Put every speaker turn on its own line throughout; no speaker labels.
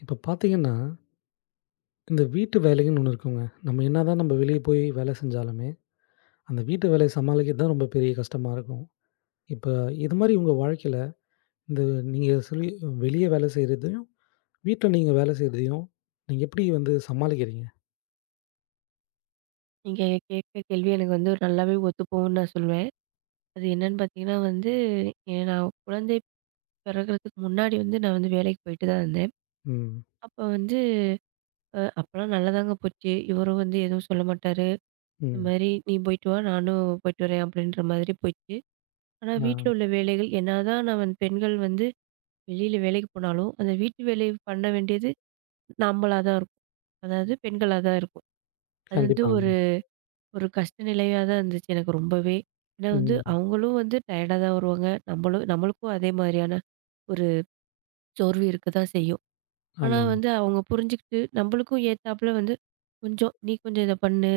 இப்போ பார்த்தீங்கன்னா, இந்த வீட்டு வேலைன்னு ஒண்ணு இருக்குங்க. நம்ம என்னதான் வெளிய போய் வேலை செஞ்சாலுமே, அந்த வீட்டு வேலைய சமாளிக்கிறது தான் ரொம்ப பெரிய கஷ்டமா இருக்கும். இப்ப இது மாரி உங்க வாழ்க்கையில, இந்த நீங்க சொல்லி வெளிய வேலை செய்றதையும், வீட்ல நீங்க வேலை செய்றதையும், நீங்க எப்படி வந்து சமாளிக்கிறீங்க?
நீங்க கேட்குற கேள்வி எனக்கு வந்து நல்லாவே ஒத்து போகும்ன்னு நான் சொல்வேன். அது என்னன்னு பார்த்தீங்கன்னா வந்து, நான் குழந்தை பிறகுறதுக்கு முன்னாடி வந்து நான் வந்து வேலைக்கு போயிட்டு தான் இருந்தேன்.
ம்,
அப்ப வந்து அப்பலாம் நல்லாதாங்க போச்சு. இவரும் வந்து எதுவும் சொல்ல மாட்டாரு. இந்த
ம்.
மாரி "நீ போயிட்டு வா, நானும் போயிட்டு வரேன்" அப்படின்ற மாதிரி போச்சு. ஆனா
ஆ,
வீட்ல உள்ள வேலைகள் என்னதான் நான் வந்து பெண்கள் வந்து வெளியில வேலைக்கு போனாலும், அந்த வீட்டு வேலை பண்ண வேண்டியது நம்மளா தான் இருக்கும். அதாவது பெண்களா தான் இருக்கும். அது வந்து
கண்டிப்பாங்க.
ஒரு ஒரு கஷ்ட நிலையா தான் இருந்துச்சு எனக்கு ரொம்பவே. ஏன்னா வந்து
ம்.
அவங்களும் வந்து டயர்டா தான் வருவாங்க. நம்மளுக்கும் அதே மாதிரியான ஒரு சோர்வு இருக்க தான் செய்யும். ஆனா
ஆமாங்க.
வந்து அவங்க புரிஞ்சுக்கிட்டு நம்மளுக்கும் ஏத்தாப்புல வந்து கொஞ்சம் "நீ கொஞ்சம் இத பண்ணு.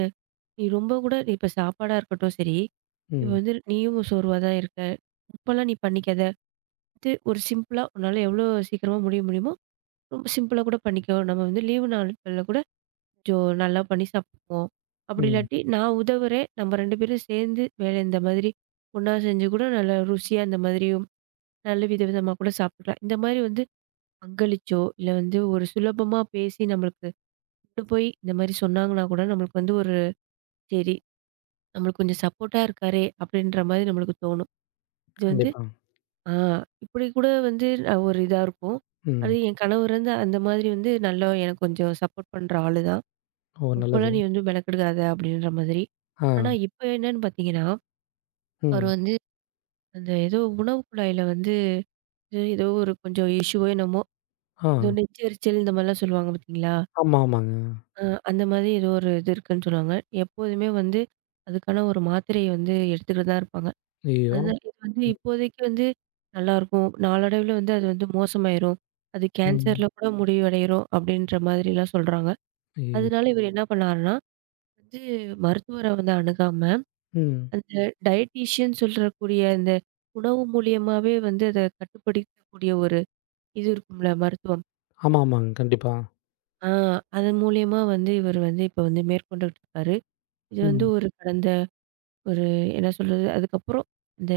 நீ ரொம்ப கூட இப்ப சாப்பாடா இருக்கட்டும் சரி, இப்ப
ம்,
வந்து நீயும் சோர்வா தான் இருக்க. இப்பலாம் நீ பண்ணிக்காத. இது ஒரு சிம்பிளா உன்னால எவ்வளோ சீக்கிரமா முடிய முடியுமோ, ரொம்ப சிம்பிளா கூட பண்ணிக்கோ. நம்ம வந்து லீவு நாட்கள்ல கூட கொஞ்சம் நல்லா பண்ணி சாப்பிடுவோம். அப்படி
ம்.
இல்லாட்டி நான் உதவுறேன். நம்ம 2 பேரும் சேர்ந்து வேலை இந்த மாதிரி ஒண்ணா செஞ்சு கூட நல்லா ருசியா இந்த மாதிரியும் நல்ல விதவிதமா கூட சாப்பிட்டுக்கலாம். இந்த மாதிரி வந்து பங்களிச்சோ, இல்ல வந்து ஒரு சுலபமா பேசி நம்மளுக்கு கொண்டு போய் இந்த மாதிரி சொன்னாங்கன்னா கூட நம்மளுக்கு வந்து ஒரு சரி நம்மளுக்கு கொஞ்சம் சப்போர்ட்டா இருக்காரே அப்படின்ற மாதிரி நம்மளுக்கு தோணும். இது வந்து
கண்டிப்பா.
ஆ இப்படி கூட வந்து நான் ஒரு இதா இருக்கும். அது
ம்.
என் கணவர் வந்து அந்த மாதிரி வந்து நல்லா எனக்கு கொஞ்சம் சப்போர்ட் பண்ற ஆளு தான்.
ஓ! நல்லது.
ரொம்பலாம் நீ வந்து மெனக்கெடுக்காத அப்படின்ற மாதிரி.
ஆ,
ஆனா, இப்ப என்னன்னு பார்த்தீங்கன்னா, அவர்
ம்.
வந்து அந்த ஏதோ உணவு குழாயில வந்து ஏதோ ஒரு கொஞ்சம் இஷ்யூவோ என்னமோ,
ஆ.
ஏதோ நெஞ்செரிச்சல் இந்த மாதிரிலாம் சொல்லுவாங்க பார்த்தீங்களா?
ஆமா, ஆமாங்க.
அ அந்த மாதிரி ஏதோ ஒரு இது இருக்குன்னு சொல்லுவாங்க. எப்போதுமே வந்து அதுக்கான ஒரு மாத்திரைய வந்து எடுத்துக்கிட்டு தான் இருப்பாங்க.
ஐயய்யோ!
அதுதான் இது வந்து இப்போதைக்கு வந்து நல்லாருக்கும். நாளடைவில வந்து அது வந்து மோசமாயிரும். அது
ம்.
கேன்சர்ல கூட முடிவடைரும் அப்படின்ற மாதிரிலாம் சொல்றாங்க.
ஐயய்யோ!
அதனால இவர் என்ன பண்ணாருன்னா, வந்து மருத்துவர வந்து அணுகாம
ம்.
அந்த டயட்டீஷியன் சொல்லக்கூடிய அந்த உணவு மூலியமாவே வந்து அத கட்டுப்படுத்தக்கூடிய ஒரு இது இருக்கும்ல மருத்துவம்.
ஆமா, ஆமாங்க. கண்டிப்பா.
ஆ அது மூலியமா வந்து இவர் வந்து இப்ப வந்து மேற்கொண்டுட்டு இருக்காரு. இது வந்து
ம்.
ஒரு கடந்த ஒரு என்ன சொல்றது? அதுக்கப்புறம் இந்த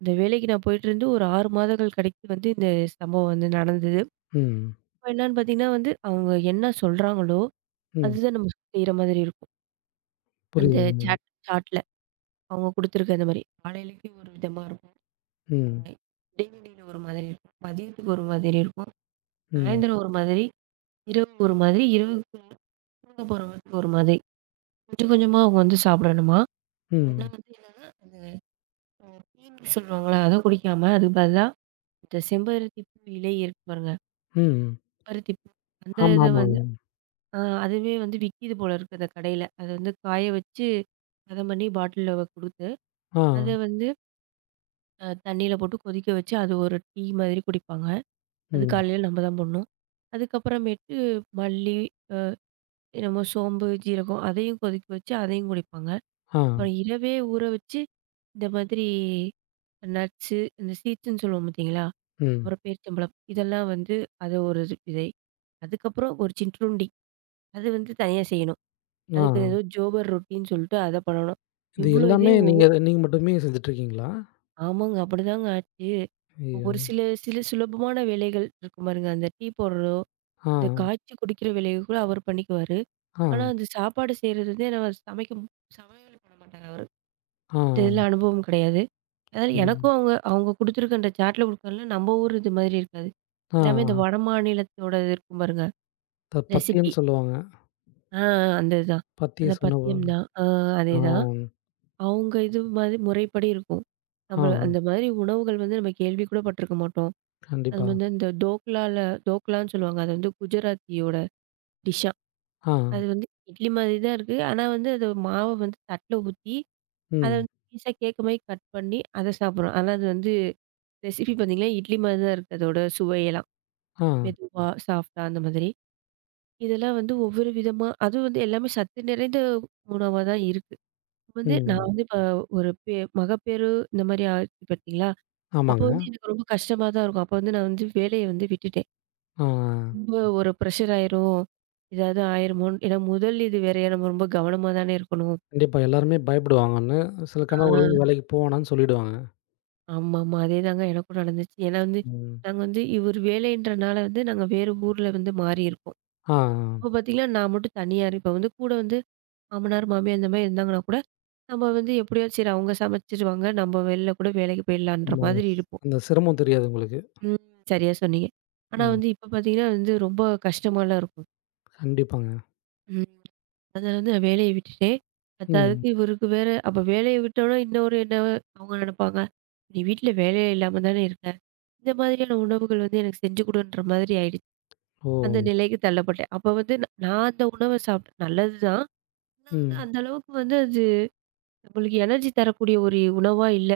இந்த வேலைக்கு நான் போயிட்டுருந்து ஒரு 6 மாதங்கள் கழித்து வந்து இந்த சம்பவம் வந்து நடந்தது.
ம்.
இப்ப என்னன்னு பார்த்தீங்கன்னா வந்து, அவங்க என்ன சொல்றாங்களோ,
ம்.
அதுதான் நம்ம செய்ற மாதிரி இருக்கும். அந்த
புரியுதுங்க.
சாட்ல அவங்க குடுத்துருக்க அந்த மாரி. காலையிலக்கு ஒரு விதமா இருக்கும். அ
ம்.
இடைவெளியில ஒரு மாதிரி இருக்கும். மதியத்துக்கு ஒரு மாதிரி இருக்கும்.
ம்.
சாயந்தரம் ஒரு மாதிரி, இரவு ஒரு மாதிரி, இரவு தூங்க போறவங்களுக்கு ஒரு மாதிரி. கொஞ்சம் கொஞ்சமா அவங்க வந்து சாப்பிடணுமா. ஆனா
ம்.
வந்து என்னன்னா, அந்த அ டீன்னு சொல்லுவாங்கல்ல, அத குடிக்காம அதுக்கு பதிலா இந்த செம்பருத்தி பூ இலை இருக்கு பாருங்க.
ம்.
பருத்தி பூ. அந்த
ஆமா,
இத
ஆமாங்க.
வந்து ஆ அதுவே வந்து விக்கிது போல இருக்கு அந்த கடையில. அத வந்து காய வச்சு, பதம் பண்ணி பாட்டில்ல குடுத்து,
ஆ.
அத வந்து தண்ணீல போட்டு கொதிக்க வச்சு, அது ஒரு டீ மாதிரி குடிப்பாங்க. அது
ம்.
காலையில நம்ம தான் போடணும். அதுக்கப்புறமேட்டு மல்லி, நம்ம சோம்பு, ஜீரகம் அதையும் கொதிக்க வச்சு அதையும் குடிப்பாங்க.
ஆ.
அப்புறம் இரவே ஊற வச்சு இந்த மாதிரி நட்ஸு, இந்த சீட்ஸ்ன்னு சொல்லுவோம் பார்த்தீங்களா?
ம்.
அப்புறம் பேரிச்சம்பழம் இதெல்லாம் வந்து அது ஒரு இது விதை. அதுக்கப்புறம் ஒரு சிற்றுருண்டி அது வந்து தனியா செய்யணும்.
ஆ.
அதுக்கு ஏதோ ஜோபர் ரொட்டின்னு சொல்லிட்டு அத பண்ணணும்.
இது
இவ்வளோ
எல்லாமே
இதையும்
நீங்க நீங்க மட்டுமே செஞ்சுட்டுருக்கீங்களா?
ஆமாங்க அப்படிதாங்க ஆச்சு.
ஐயோ!
ஒரு சில சில சுலபமான வேலைகள் இருக்கும் பாருங்க. அந்த டீ போடுறதோ,
ஆ.
இந்த காய்ச்சி குடிக்கிற வேலைய கூட அவர் பண்ணிக்குவாரு.
ஆ.
ஆனா, அந்த சாப்பாடு செய்றது வந்து நான் சமைக்க சமையல் பண்ண மாட்டாரு அவரு.
ஆ.
இதுல அனுபவம் கிடையாது. அதனால
ம்.
எனக்கும் அவங்க அவங்க குடுத்துருக்க அந்த சார்ட்ல குடுக்கறல நம்ம ஊர் இது மாதிரி இருக்காது.
ஆ.
எல்லாமே இந்த வடமாநிலத்தோட இது இருக்கும் பாருங்க,
த
ரெசிபி.
பத்தியம்ன்னு சொல்லுவாங்க.
ஆ அந்த இதுதான். அந்த
பத்திஸ் உணவு.
பத்தியம் தான். ஆ
ஆ.
அதேதான். அவங்க இது மாதிரி முறைப்படி இருக்கும்.
ஆ.
நம்ம அந்த மாதிரி உணவுகள் வந்து நம்ம கேள்வி கூட பட்டுருக்க மாட்டோம். அது
கண்டிப்பா.
வந்து இந்த தோக்லான்னு சொல்லுவாங்க. அது வந்து குஜராத்தியோட டிஷ்ஷாம்.
ஆ.
அது வந்து இட்லி மாதிரி தான் இருக்கு. ஆனா வந்து அது மாவ வந்து தட்ல ஊத்தி அத
ம்.
வந்து பீஸா கேட்குமாரி கட் பண்ணி, அத சாப்பிடுறோம். ஆனா அது வந்து ரெசிபி பார்த்தீங்கன்னா, இட்லி மாரி தான் இருக்கு அதோட சுவையெல்லாம்.
ஆ.
மெதுவா, சாஃப்ட்டா அந்த மாதிரி. இதெல்லாம் வந்து ஒவ்வொரு விதமா அதுவும் வந்து எல்லாமே சத்து நிறைந்த உணவா தான் இருக்கு. வந்து நான்
ம்.
வந்து இப்ப ஒரு பெ மகப்பேறு இந்தமாரி ஆச்சு பார்த்தீங்களா! அப்போ
ஆமாங்க.
வந்து எனக்கு ரொம்ப கஷ்டமா தான் இருக்கும். அப்போ வந்து நான் வந்து வேலைய வந்து விட்டுட்டேன்.
ஆ.
ரொம்ப ஒரு ப்ரெஷர் ஆயிரும். ஏதாவது ஆயிருமோன்னு ஏன்னா முதல் இது வேறயா நம்ம ரொம்ப கவனமா தானே இருக்கணும்.
கண்டிப்பா எல்லாருமே பயப்படுவாங்கன்னு. சில
ஆ.
கணவர்கள் வேலைக்கு போவேணான்னு சொல்லிடுவாங்க.
ஆமாமா. அதேதாங்க எனக்கும் நடந்துச்சு. ஏன்னா வந்து,
ம்.
நாங்க வந்து இவரு வேலைன்றனால வந்து நாங்க வேறு ஊர்ல வந்து மாறியிருக்கோம்.
ஆ,
அப்ப பார்த்தீங்கன்னா, நான் மட்டும் தனியா இப்ப வந்து கூட வந்து மாமனார், மாமியார் இந்த மாரி இருந்தாங்கன்னா கூட, நம்ம வந்து எப்படியோ சரி அவங்க சமைச்சுருவாங்க. நம்ம வெளில கூட வேலைக்கு போயிடலான்ற
ஆமாங்க.
மாதிரி இருப்போம்.
அந்த சிரமம் தெரியாது உங்களுக்கு.
ம். சரியா சொன்னீங்க. ஆனா
ம்.
வந்து இப்ப பார்த்தீங்கன்னா வந்து ரொம்ப கஷ்டமாலாம் இருக்கும்.
கண்டிப்பாங்க.
ம். அத வந்து நான் வேலைய விட்டுட்டேன்.
ம்.
பத்தாததுக்கு இவருக்கு வேற அப்ப வேலைய விட்டோம்னா இன்னொரு என்ன அவங்க நினைப்பாங்க. "நீ வீட்ல வேலையே இல்லாம தானே இருக்க. இந்த மாதிரியான உணவுகள் வந்து எனக்கு செஞ்சு குடுன்ற" மாதிரி ஆயிடுச்சு.
ஓ!
அந்த நிலைக்கு தள்ளப்பட்டேன். அப்ப வந்து நான் அந்த உணவ சாப்பிட்டேன். நல்லது தான். ஆனா வந்து
ம்.
அந்த அளவுக்கு வந்து அது நம்மளுக்கு எனர்ஜி தரக்கூடிய ஒரு உணவா இல்ல.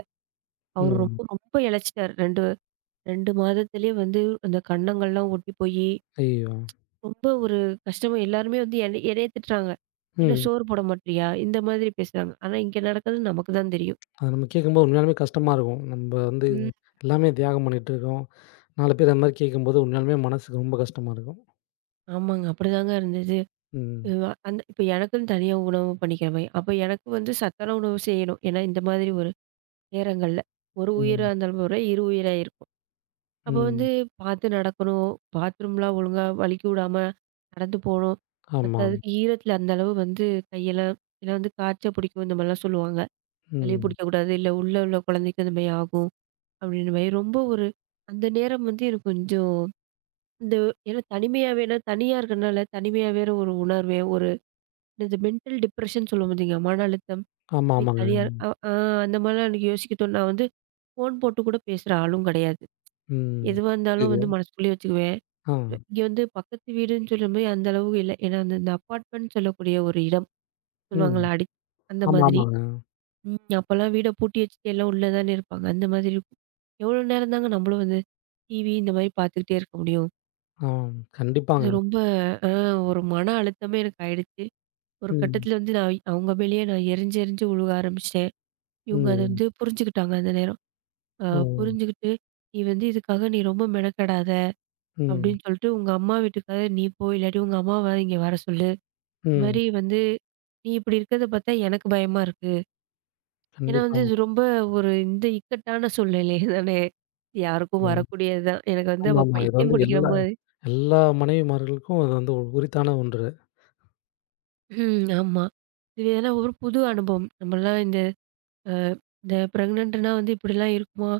அவரு
ம்.
ரொம்ப ரொம்ப இளைச்சிட்டாரு. 2 மாதத்திலேயே வந்து அந்த கன்னங்கள்லாம் ஒட்டி போயி
ஐயய்யோ!
ரொம்ப ஒரு கஷ்டமா எல்லாருமே வந்து என்னைய திட்டுறாங்க. "என்ன
ம்.
சோறு போட மாட்றியா?" இந்த மாதிரி பேசுறாங்க. ஆனா இங்க நடக்கிறது நமக்கு தான் தெரியும்.
அது நம்ம கேட்கும்போது உண்மையாலுமே கஷ்டமா இருக்கும். நம்ப வந்து
ம்.
எல்லாமே தியாகம் பண்ணிட்டுருக்கோம். 4 பேர் அந்த மாரி கேட்கும்போது உண்மையாலுமே மனசுக்கு ரொம்ப கஷ்டமா இருக்கும்.
ஆமாங்க. அப்படிதாங்க இருந்தது.
ம்.
அந்த இப்ப எனக்குன்னு தனியா உணவு பண்ணிக்கிற மாரி. அப்ப எனக்கு வந்து சத்தான உணவு செய்யணும். ஏன்னா இந்த மாதிரி ஒரு நேரங்கள்ல. ஒரு உயிரா
ம்.
இருந்தாலும் பரவால்ல, இரு உயிரா இருக்கும். அப்ப வந்து
ம்.
பார்த்து நடக்கணும். பாத்ரூம்லாம் ஒழுங்கா வழுக்கி விடாம நடந்து போணும்.
ஆமா.
பத்தாததுக்கு ஈரத்துல அந்த அளவு வந்து கையெல்லாம் இல்ல வந்து காய்ச்ச புடிக்கும் இந்த மாரிலாம் சொல்லுவாங்க. சளி
ம்.
பிடிக்கக்கூடாது. இல்ல உள்ள உள்ள குழந்தைக்கு அந்த மாரி ஆகும். அப்படின்ற மாரி ரொம்ப ஒரு அந்த நேரம் வந்து எனக்கு கொஞ்சம் இந்த ஏன்னா தனிமையாவே ஏன்னா தனியா இருக்கறனால தனிமையா வேற ஒரு உணர்வே, ஒரு இந்த மென்டல் டிப்ரஷன் சொல்லுவோம் பார்த்தீங்க, மன அழுத்தம்.
ஆமா,
போய்
ஆமாங்க.
தனியா அ ஆ அந்த மாரிலாம் எனக்கு யோசிக்க தோணும். நான் வந்து ஃபோன் போட்டு கூட பேசுற ஆளும் கிடையாது.
ம்.
எதுவா இருந்தாலும் வந்து
புரியுது.
மனசுக்குள்ளேயே வச்சுக்குவேன்.
ஆ.
இங்க வந்து பக்கத்து வீடுன்னு சொல்லும்போது அந்த அளவுக்கு இல்ல. ஏன்னா அந்த இந்த அபார்ட்மெண்ட் சொல்லக்கூடிய ஒரு இடம்
ம்.
சொல்லுவாங்கல்ல, அடி அந்த
ஆமா,
மாதிரி.
ஆமாங்க.
ம். அப்போலாம் வீட பூட்டி வச்சுட்டு எல்லாம் உள்ள தானே இருப்பாங்க. அந்த மாதிரி இருக்கும். எவ்வளோ நேரம் தாங்க நம்மளும் வந்து டிவி இந்த மாதிரி பார்த்துக்கிட்டே இருக்க முடியும்?
ஆ. கண்டிப்பாங்க.
அது ரொம்ப அ ஒரு மன அழுத்தமே எனக்கு ஆயிடுச்சு. ஒரு
ம்.
கட்டத்தில வந்து நான் அவங்க மேலேயே நான் எரிஞ்சு எரிஞ்சு விழுக ஆரம்பிச்சுட்டேன். இவங்க அத
ம்.
வந்து புரிஞ்சுக்கிட்டாங்க அந்த நேரம். அ
ஓ!
புரிஞ்சுகிட்டு, "நீ வந்து இதுக்காக நீ ரொம்ப மெனக்கெடாத"
ம்.
அப்படின்னு சொல்லிட்டு, "உங்க அம்மா வீட்டுக்காக நீ போ. இல்லாட்டி உங்க அம்மாவ இங்க வர சொல்லு. இந்த
ம்.
மாரி வந்து நீ இப்படி இருக்கிறத பார்த்தா எனக்கு பயமா இருக்கு." ஏன்னா வந்து
கண்டிப்பா.
இது ரொம்ப ஒரு இந்த இக்கட்டான சூழ்நிலை தானே! யாருக்கும்
ம்.
வரக்கூடியது தான். எனக்கு வந்து அப்ப
ஆமாமா. இது
பைத்தியம்
வந்து
பிடிக்கிற
எல்லா
மாரி
எல்லா மனைவிமார்களுக்கும் அது வந்து உரித்தான ஒன்று.
ம் ஆமா. இது ஏன்னா ஒரு புது அனுபவம். நம்மலாம் இந்த அ இந்த பிரெக்னன்ட்னா வந்து இப்படிலாம் இருக்குமா?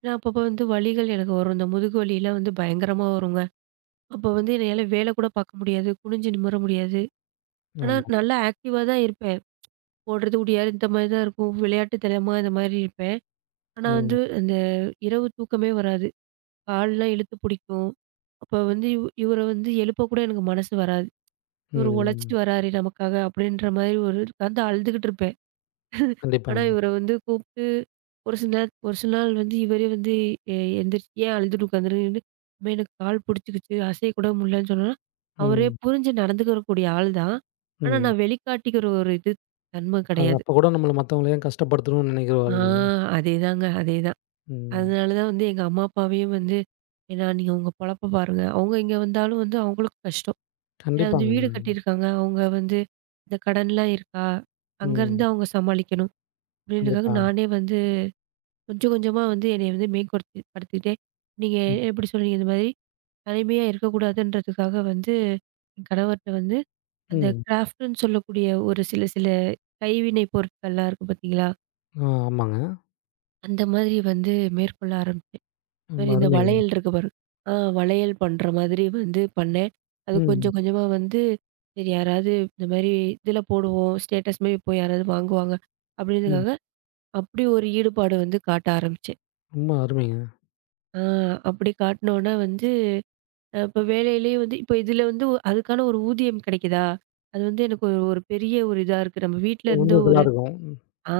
ஏன்னா அப்பப்போ வந்து வலிகள் எனக்கு வரும். இந்த முதுகு வலிலாம் வந்து பயங்கரமா வருங்க. அப்போ வந்து என்னால வேல கூட பார்க்க முடியாது. குனிஞ்சு நிமிர முடியாது. ஆனா
ஆமா.
நல்லா ஆக்டிவா தான் இருப்பேன். ஓடுறது, ஓடியாரு இந்த மாரி தான் இருக்கும். விளையாட்டு தனமா இந்த மாரி இருப்பேன். ஆனா
ம்.
வந்து அந்த இரவு தூக்கமே வராது. கால்லாம் இழுத்து பிடிக்கும். அப்போ வந்து இவர வந்து எழுப்ப கூட எனக்கு மனசு வராது. இவரு உழைச்சிட்டு
ம்.
வராரே நமக்காக அப்படின்ற மாரி ஒரு உட்காந்து அழுதுகிட்டு இருப்பேன். ஆனா
கண்டிப்பாங்க.
இவர வந்து கூப்ட்டு ஒரு சில நேர ஒரு சில நாள் வந்து இவரே வந்து எந்திரிச்சு ஏன் அழுதுட்டு உட்காந்துருக்கன்னு, "அம்மா எனக்கு கால் புடிச்சுக்கிச்சு, அசையக்கூட முடியலன்னு" சொன்னோன, அவரே
ம்.
புரிஞ்சு நடந்துக்கக்கூடிய ஆள் தான். ஆனா
ம்.
நான் வெளிக்காட்டிக்கிற ஒரு இது தன்மை
அது
கிடையாது.
அப்ப கூட நம்மள மத்தவங்கள ஏன் கஷ்டப்படுத்தணும்னு
ஆ
நினைக்கிறவாள் நீங்க.
அதேதாங்க, அதேதான்.
ம்.
அதனால தான் வந்து எங்க அம்மா, அப்பாவையும் வந்து ஏன்னா நீங்க உங்க பொழப்ப பாருங்க. அவங்க இங்க வந்தாலும் வந்து அவங்களுக்கும் கஷ்டம். ஏன்னா வந்து
கண்டிப்பாங்க.
வீடு கட்டியிருக்காங்க. அவங்க வந்து இந்த கடன்லாம் இருக்கா? அங்கருந்து
ம்.
அவங்க சமாளிக்கணும். அப்படின்றதுக்காக
கண்டிப்பா.
நானே வந்து கொஞ்சம் கொஞ்சமா வந்து என்னைய வந்து மேம்படுத்தி படுத்திக்கிட்டே நீங்க
ம்.
எப்படி சொல்றீங்க இந்த மாதிரி தனிமையா இருக்கக்கூடாதுன்றதுக்காக வந்து என் கணவர்ட்ட வந்து அந்த
ம்.
கிராஃப்ட்ன்னு சொல்லக்கூடிய ஒரு சில சில கைவினை பொருட்கள்லாம் இருக்கு பார்த்தீங்களா?
ஆ ஆமாங்க.
அந்த மாதிரி வந்து மேற்கொள்ள ஆரம்பிச்சேன்.
ரொம்ப
மாரி இந்த
அருமைங்க.
வளையல் இருக்கு பாரு. ஆ வளையல் பண்ற மாதிரி வந்து பண்ணேன். அது
ம்.
கொஞ்சம் கொஞ்சமா வந்து சரி யாராவது இந்த மாரி இதில போடுவோம், ஸ்டேட்டஸ் மாரி போய் யாராவது வாங்குவாங்க
ம்.
அப்படின்றதுக்காக, அப்படி ஒரு ஈடுபாடு வந்து காட்ட ஆரம்பிச்சேன்.
ரொம்ப அருமைங்க.
ஆ அப்படி காட்டுனோன்னா வந்து இப்போ வேலையிலேயே வந்து இப்போ இதில வந்து ஒ- அதுக்கான ஒரு ஊதியம் கிடைக்குதா? அது வந்து எனக்கு ஒரு ஒரு பெரிய ஒரு இதா இருக்கு. நம்ம வீட்ல இருந்து ஒரு
உந்துதலா இருக்கும்.
ஆ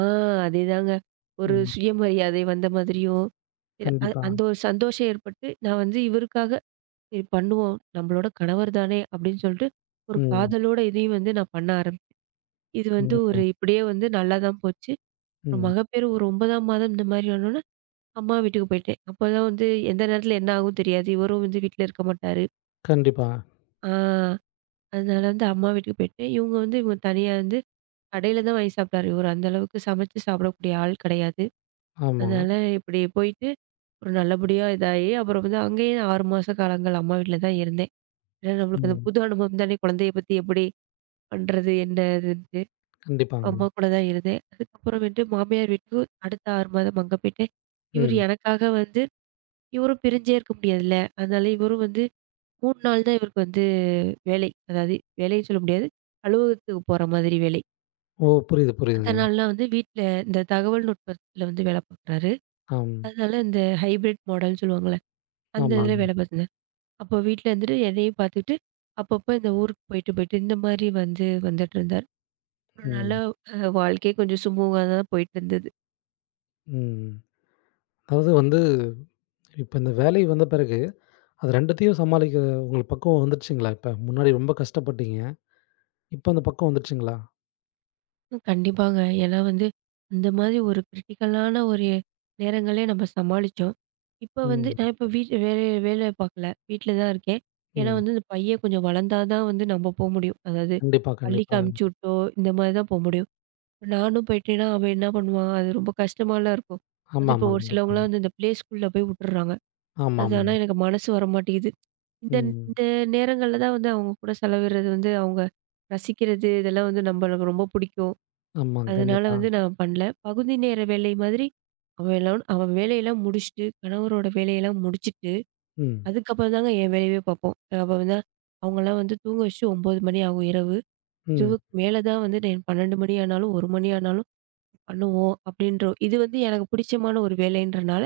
அதேதாங்க. ஒரு
ம்.
சுயமரியாதை வந்த மாதிரியும், இது
கண்டிப்பா.
அந்த ஒரு சந்தோஷம் ஏற்பட்டு நான் வந்து இவருக்காக சரி பண்ணுவோம். நம்மளோட கணவர் தானே அப்படின்னு சொல்லிட்டு, ஒரு
ம்.
காதலோட இதையும் வந்து நான் பண்ண ஆரம்பிச்சேன். இது வந்து ஒரு
கண்டிப்பா.
இப்படியே வந்து நல்லா தான் போச்சு. ஒரு
ம்.
மகப்பேறு ஒரு 9ஆம் மாதம் இந்த மாதிரி ஆனோனே, அம்மா வீட்டுக்கு போயிட்டேன். அப்போதான் வந்து எந்த நேரத்தில என்ன ஆகும் தெரியாது. இவரும் வந்து வீட்ல இருக்க மாட்டாரு.
கண்டிப்பா.
ஆ அதனால வந்து அம்மா வீட்டுக்கு போயிட்டேன். இவங்க தனியா வந்து கடையில தான் வாங்கி சாப்பிட்டாரு. இவரு அந்த அளவுக்கு சமைச்சு சாப்பிடக்கூடிய ஆள் கிடையாது.
ஆமா.
அதனால இப்படி போயிட்டு ஒரு நல்லபடியா இதாகி, அப்புறம் வந்து அங்கேயே 6 மாச காலங்கள் அம்மா வீட்ல தான் இருந்தேன். ஏன்னா நம்மளுக்கு அந்த
ம்.
புது அனுபவம் தானே குழந்தைய பத்தி எப்படி பண்றது என்ன ஏதுன்ட்டு,
கண்டிப்பாங்க.
அம்மா கூட தான் இருந்தேன். அதுக்கப்புறமேட்டு மாமியார் வீட்டுக்கு அடுத்த 6 மாதம் அங்க போயிட்டேன். இவரு
ம்.
எனக்காக வந்து இவரும் பிரிஞ்சே இருக்க முடியாதுல்ல. அதனால இவரும் வந்து 3 நாள் தான் இவருக்கு வந்து வேலை. அதாவது வேலைன்னு சொல்ல முடியாது. அலுவலகத்துக்கு போற மாதிரி வேலை.
ஓ! புரியுது,
மத்த
புரியுதுங்க.
நாள்லாம் வந்து வீட்ல இந்த தகவல் நுட்பத்துல வந்து வேலை பார்க்குறாரு.
ஆம்.
அதனால இந்த ஹைபிரிட் மாடல்ன்னு சொல்லுவாங்கல்ல, அந்த இதுல
ஆமாங்க.
வேலை பார்த்துருந்தேன். அப்போ வீட்ல இருந்துட்டு என்னையும் பார்த்துக்கிட்டு, அப்பப்போ இந்த ஊருக்கு போயிட்டு, இந்த மாதிரி வந்து வந்துட்டுருந்தாரு. ஒரு நல்ல
ம்.
வாழ்க்கையே கொஞ்சம் சுமூகமா தான் போயிட்டு இருந்தது.
ம். அதாவது வந்து இப்ப இந்த வேலை வந்த பிறகு, அது 2த்தையும் சமாளிக்க உங்களுக்கு பக்குவம் வந்துருச்சுங்களா இப்ப? முன்னாடி ரொம்ப கஷ்டப்பட்டீங்க. இப்ப அந்த பக்குவம் வந்துருச்சுங்களா?
உம் கண்டிப்பாங்க. ஏன்னா வந்து, அந்த மாதிரி ஒரு கிரிட்டிக்கலான ஒரு நேரங்களே நம்ம சமாளிச்சோம். இப்ப வந்து
ம்.
நான் இப்ப வீட்ல வேலை வேலை பார்க்கல. வீட்ல தான் இருக்கேன். ஏன்னா
ம்.
வந்து இந்த பையன் கொஞ்சம் வளர்ந்தா தான் வந்து நம்ம போ முடியும். அதாவது
கண்டிப்பா,
பள்ளிக்கு அனுப்பிச்சு
கண்டிப்பாங்க.
விட்டோ, இந்த மாதிரி தான் போ முடியும். இப்ப நானும் போயிட்டேன்னா, அவன் என்ன பண்ணுவான்? அது ரொம்ப கஷ்டமாலாம் இருக்கும். அது இப்போ
ஆமாமா.
ஒரு சிலவங்கலாம்
கண்டிப்பாங்க.
வந்து இந்த ப்ளே ஸ்கூல்ல போய் விட்டுர்றாங்க. அது ஆனா
ஆமாமாங்க.
எனக்கு மனசு வரமாட்டேங்குது. இந்த
ம்.
இந்த நேரங்கள்ல தான் வந்து அவங்க கூட செலவிடுறது வந்து அவங்க ரசிக்கிறது, இதெல்லாம் வந்து நம்மளுக்கு ரொம்ப பிடிக்கும்.
ஆமாங்க.
அதனால
கண்டிப்பா.
வந்து நான் பண்ணல. பகுதி நேர வேலை மாதிரி அவன் வேலையெல்லாம் முடிச்சுட்டு, கணவரோட வேலையெல்லாம் முடிச்சுட்டு,
ம்.
அதுக்கப்புறம் தாங்க என் வேலையவே பார்ப்போம். அப்ப வந்து அவங்கலாம் வந்து தூங்க வச்சுட்டு 9 மணி ஆகும் இரவு.
ம்.
இரவுக்கு மேல தான் வந்து நான் 12 மணி ஆனாலும், 1 மணி ஆனாலும் பண்ணுவோம் அப்படின்ற இது வந்து எனக்கு பிடிச்சமான ஒரு வேலைன்றனால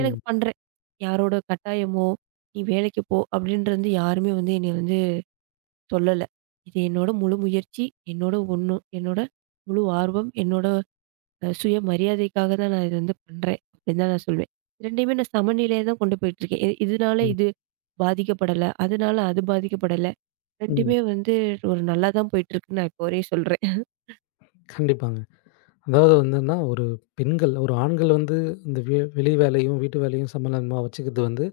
எனக்கு பண்றேன். யாரோட கட்டாயமோ, "நீ வேலைக்கு போ" அப்படின்றது யாருமே வந்து என்னைய வந்து சொல்லல. இது என்னோட முழு முயற்சி, என்னோட ஒண்ணு என்னோட முழு ஆர்வம், என்னோட சுய மரியாதைக்காக தான் நான் இது வந்து பண்றேன். அப்படின்னு தான் நான் சொல்வேன். 2யுமே நான் சமநிலையில தான் கொண்டு போயிட்டுருக்கேன். இதனால
ம்.
இது பாதிக்கப்படல. அதனால அது பாதிக்கப்படல.
ம்.
2மே வந்து ஒரு நல்லா தான் போயிட்டுருக்குன்னு நான் இப்போ வரையும் சொல்றேன்.
கண்டிப்பாங்க. அதாவது வந்து என்னன்னா, ஒரு பெண்கள், ஒரு ஆண்கள் வந்து இந்த வெளி வேலையும், வீட்டு வேலையும் சமநிலைமா வச்சுக்கிறது வந்து,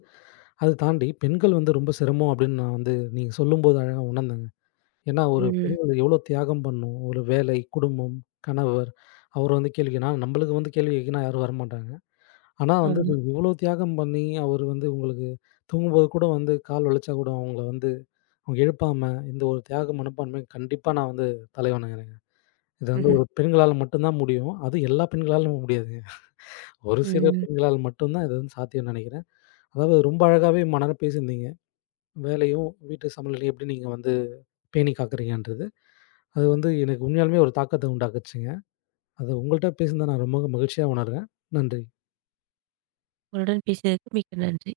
அது தாண்டி பெண்கள் வந்து ரொம்ப சிரமம் அப்படின்னு நான் வந்து நீங்க சொல்லும்போது அழகா உணர்ந்தேங்க. ஏன்னா, ஒரு
ம்.
பெண்கள் எவ்வளோ தியாகம் பண்ணும். ஒரு வேலை, குடும்பம், கணவர் அவர் வந்து கேள்வி கேட்கணும். ஆனா, நம்மளுக்கு வந்து கேள்வி கேட்கனா யாரும் வரமாட்டாங்க. ஆனா, வந்து
ஆமா.
நீங்க இவ்வளோ தியாகம் பண்ணி, அவரு வந்து உங்களுக்கு தூங்கும்போது கூட வந்து கால் வலிச்சா கூட அவங்கள வந்து அவங்க எழுப்பாம, இந்த ஒரு தியாக மனப்பான்மை கண்டிப்பா நான் வந்து தலை வணங்குறேங்க. இது வந்து
ம்ஹ்ம்.
ஒரு பெண்களால மட்டும் தான் முடியும். அதுவும் எல்லா பெண்களாலும் முடியாதுங்க. ஒரு சில
ம்.
பெண்களால் மட்டும் தான் இது வந்து சாத்தியம்னு நெனைக்கிறேன். அதாவது ரொம்ப அழகாவே மனர பேசியிருந்தீங்க. வேலையும், வீட்டு சமையலையும் எப்படி நீங்க வந்து பேணி காக்கிறீங்கன்றது. அது வந்து எனக்கு உண்மையாலுமே ஒரு தாக்கத்த உண்டாக்குச்சுங்க. அது உங்கள்ட்ட பேசினத நான் ரொம்ப மகிழ்ச்சியா உணர்றேன். நன்றி.
உங்களுடன் பேசியதற்கு மிக்க நன்றி.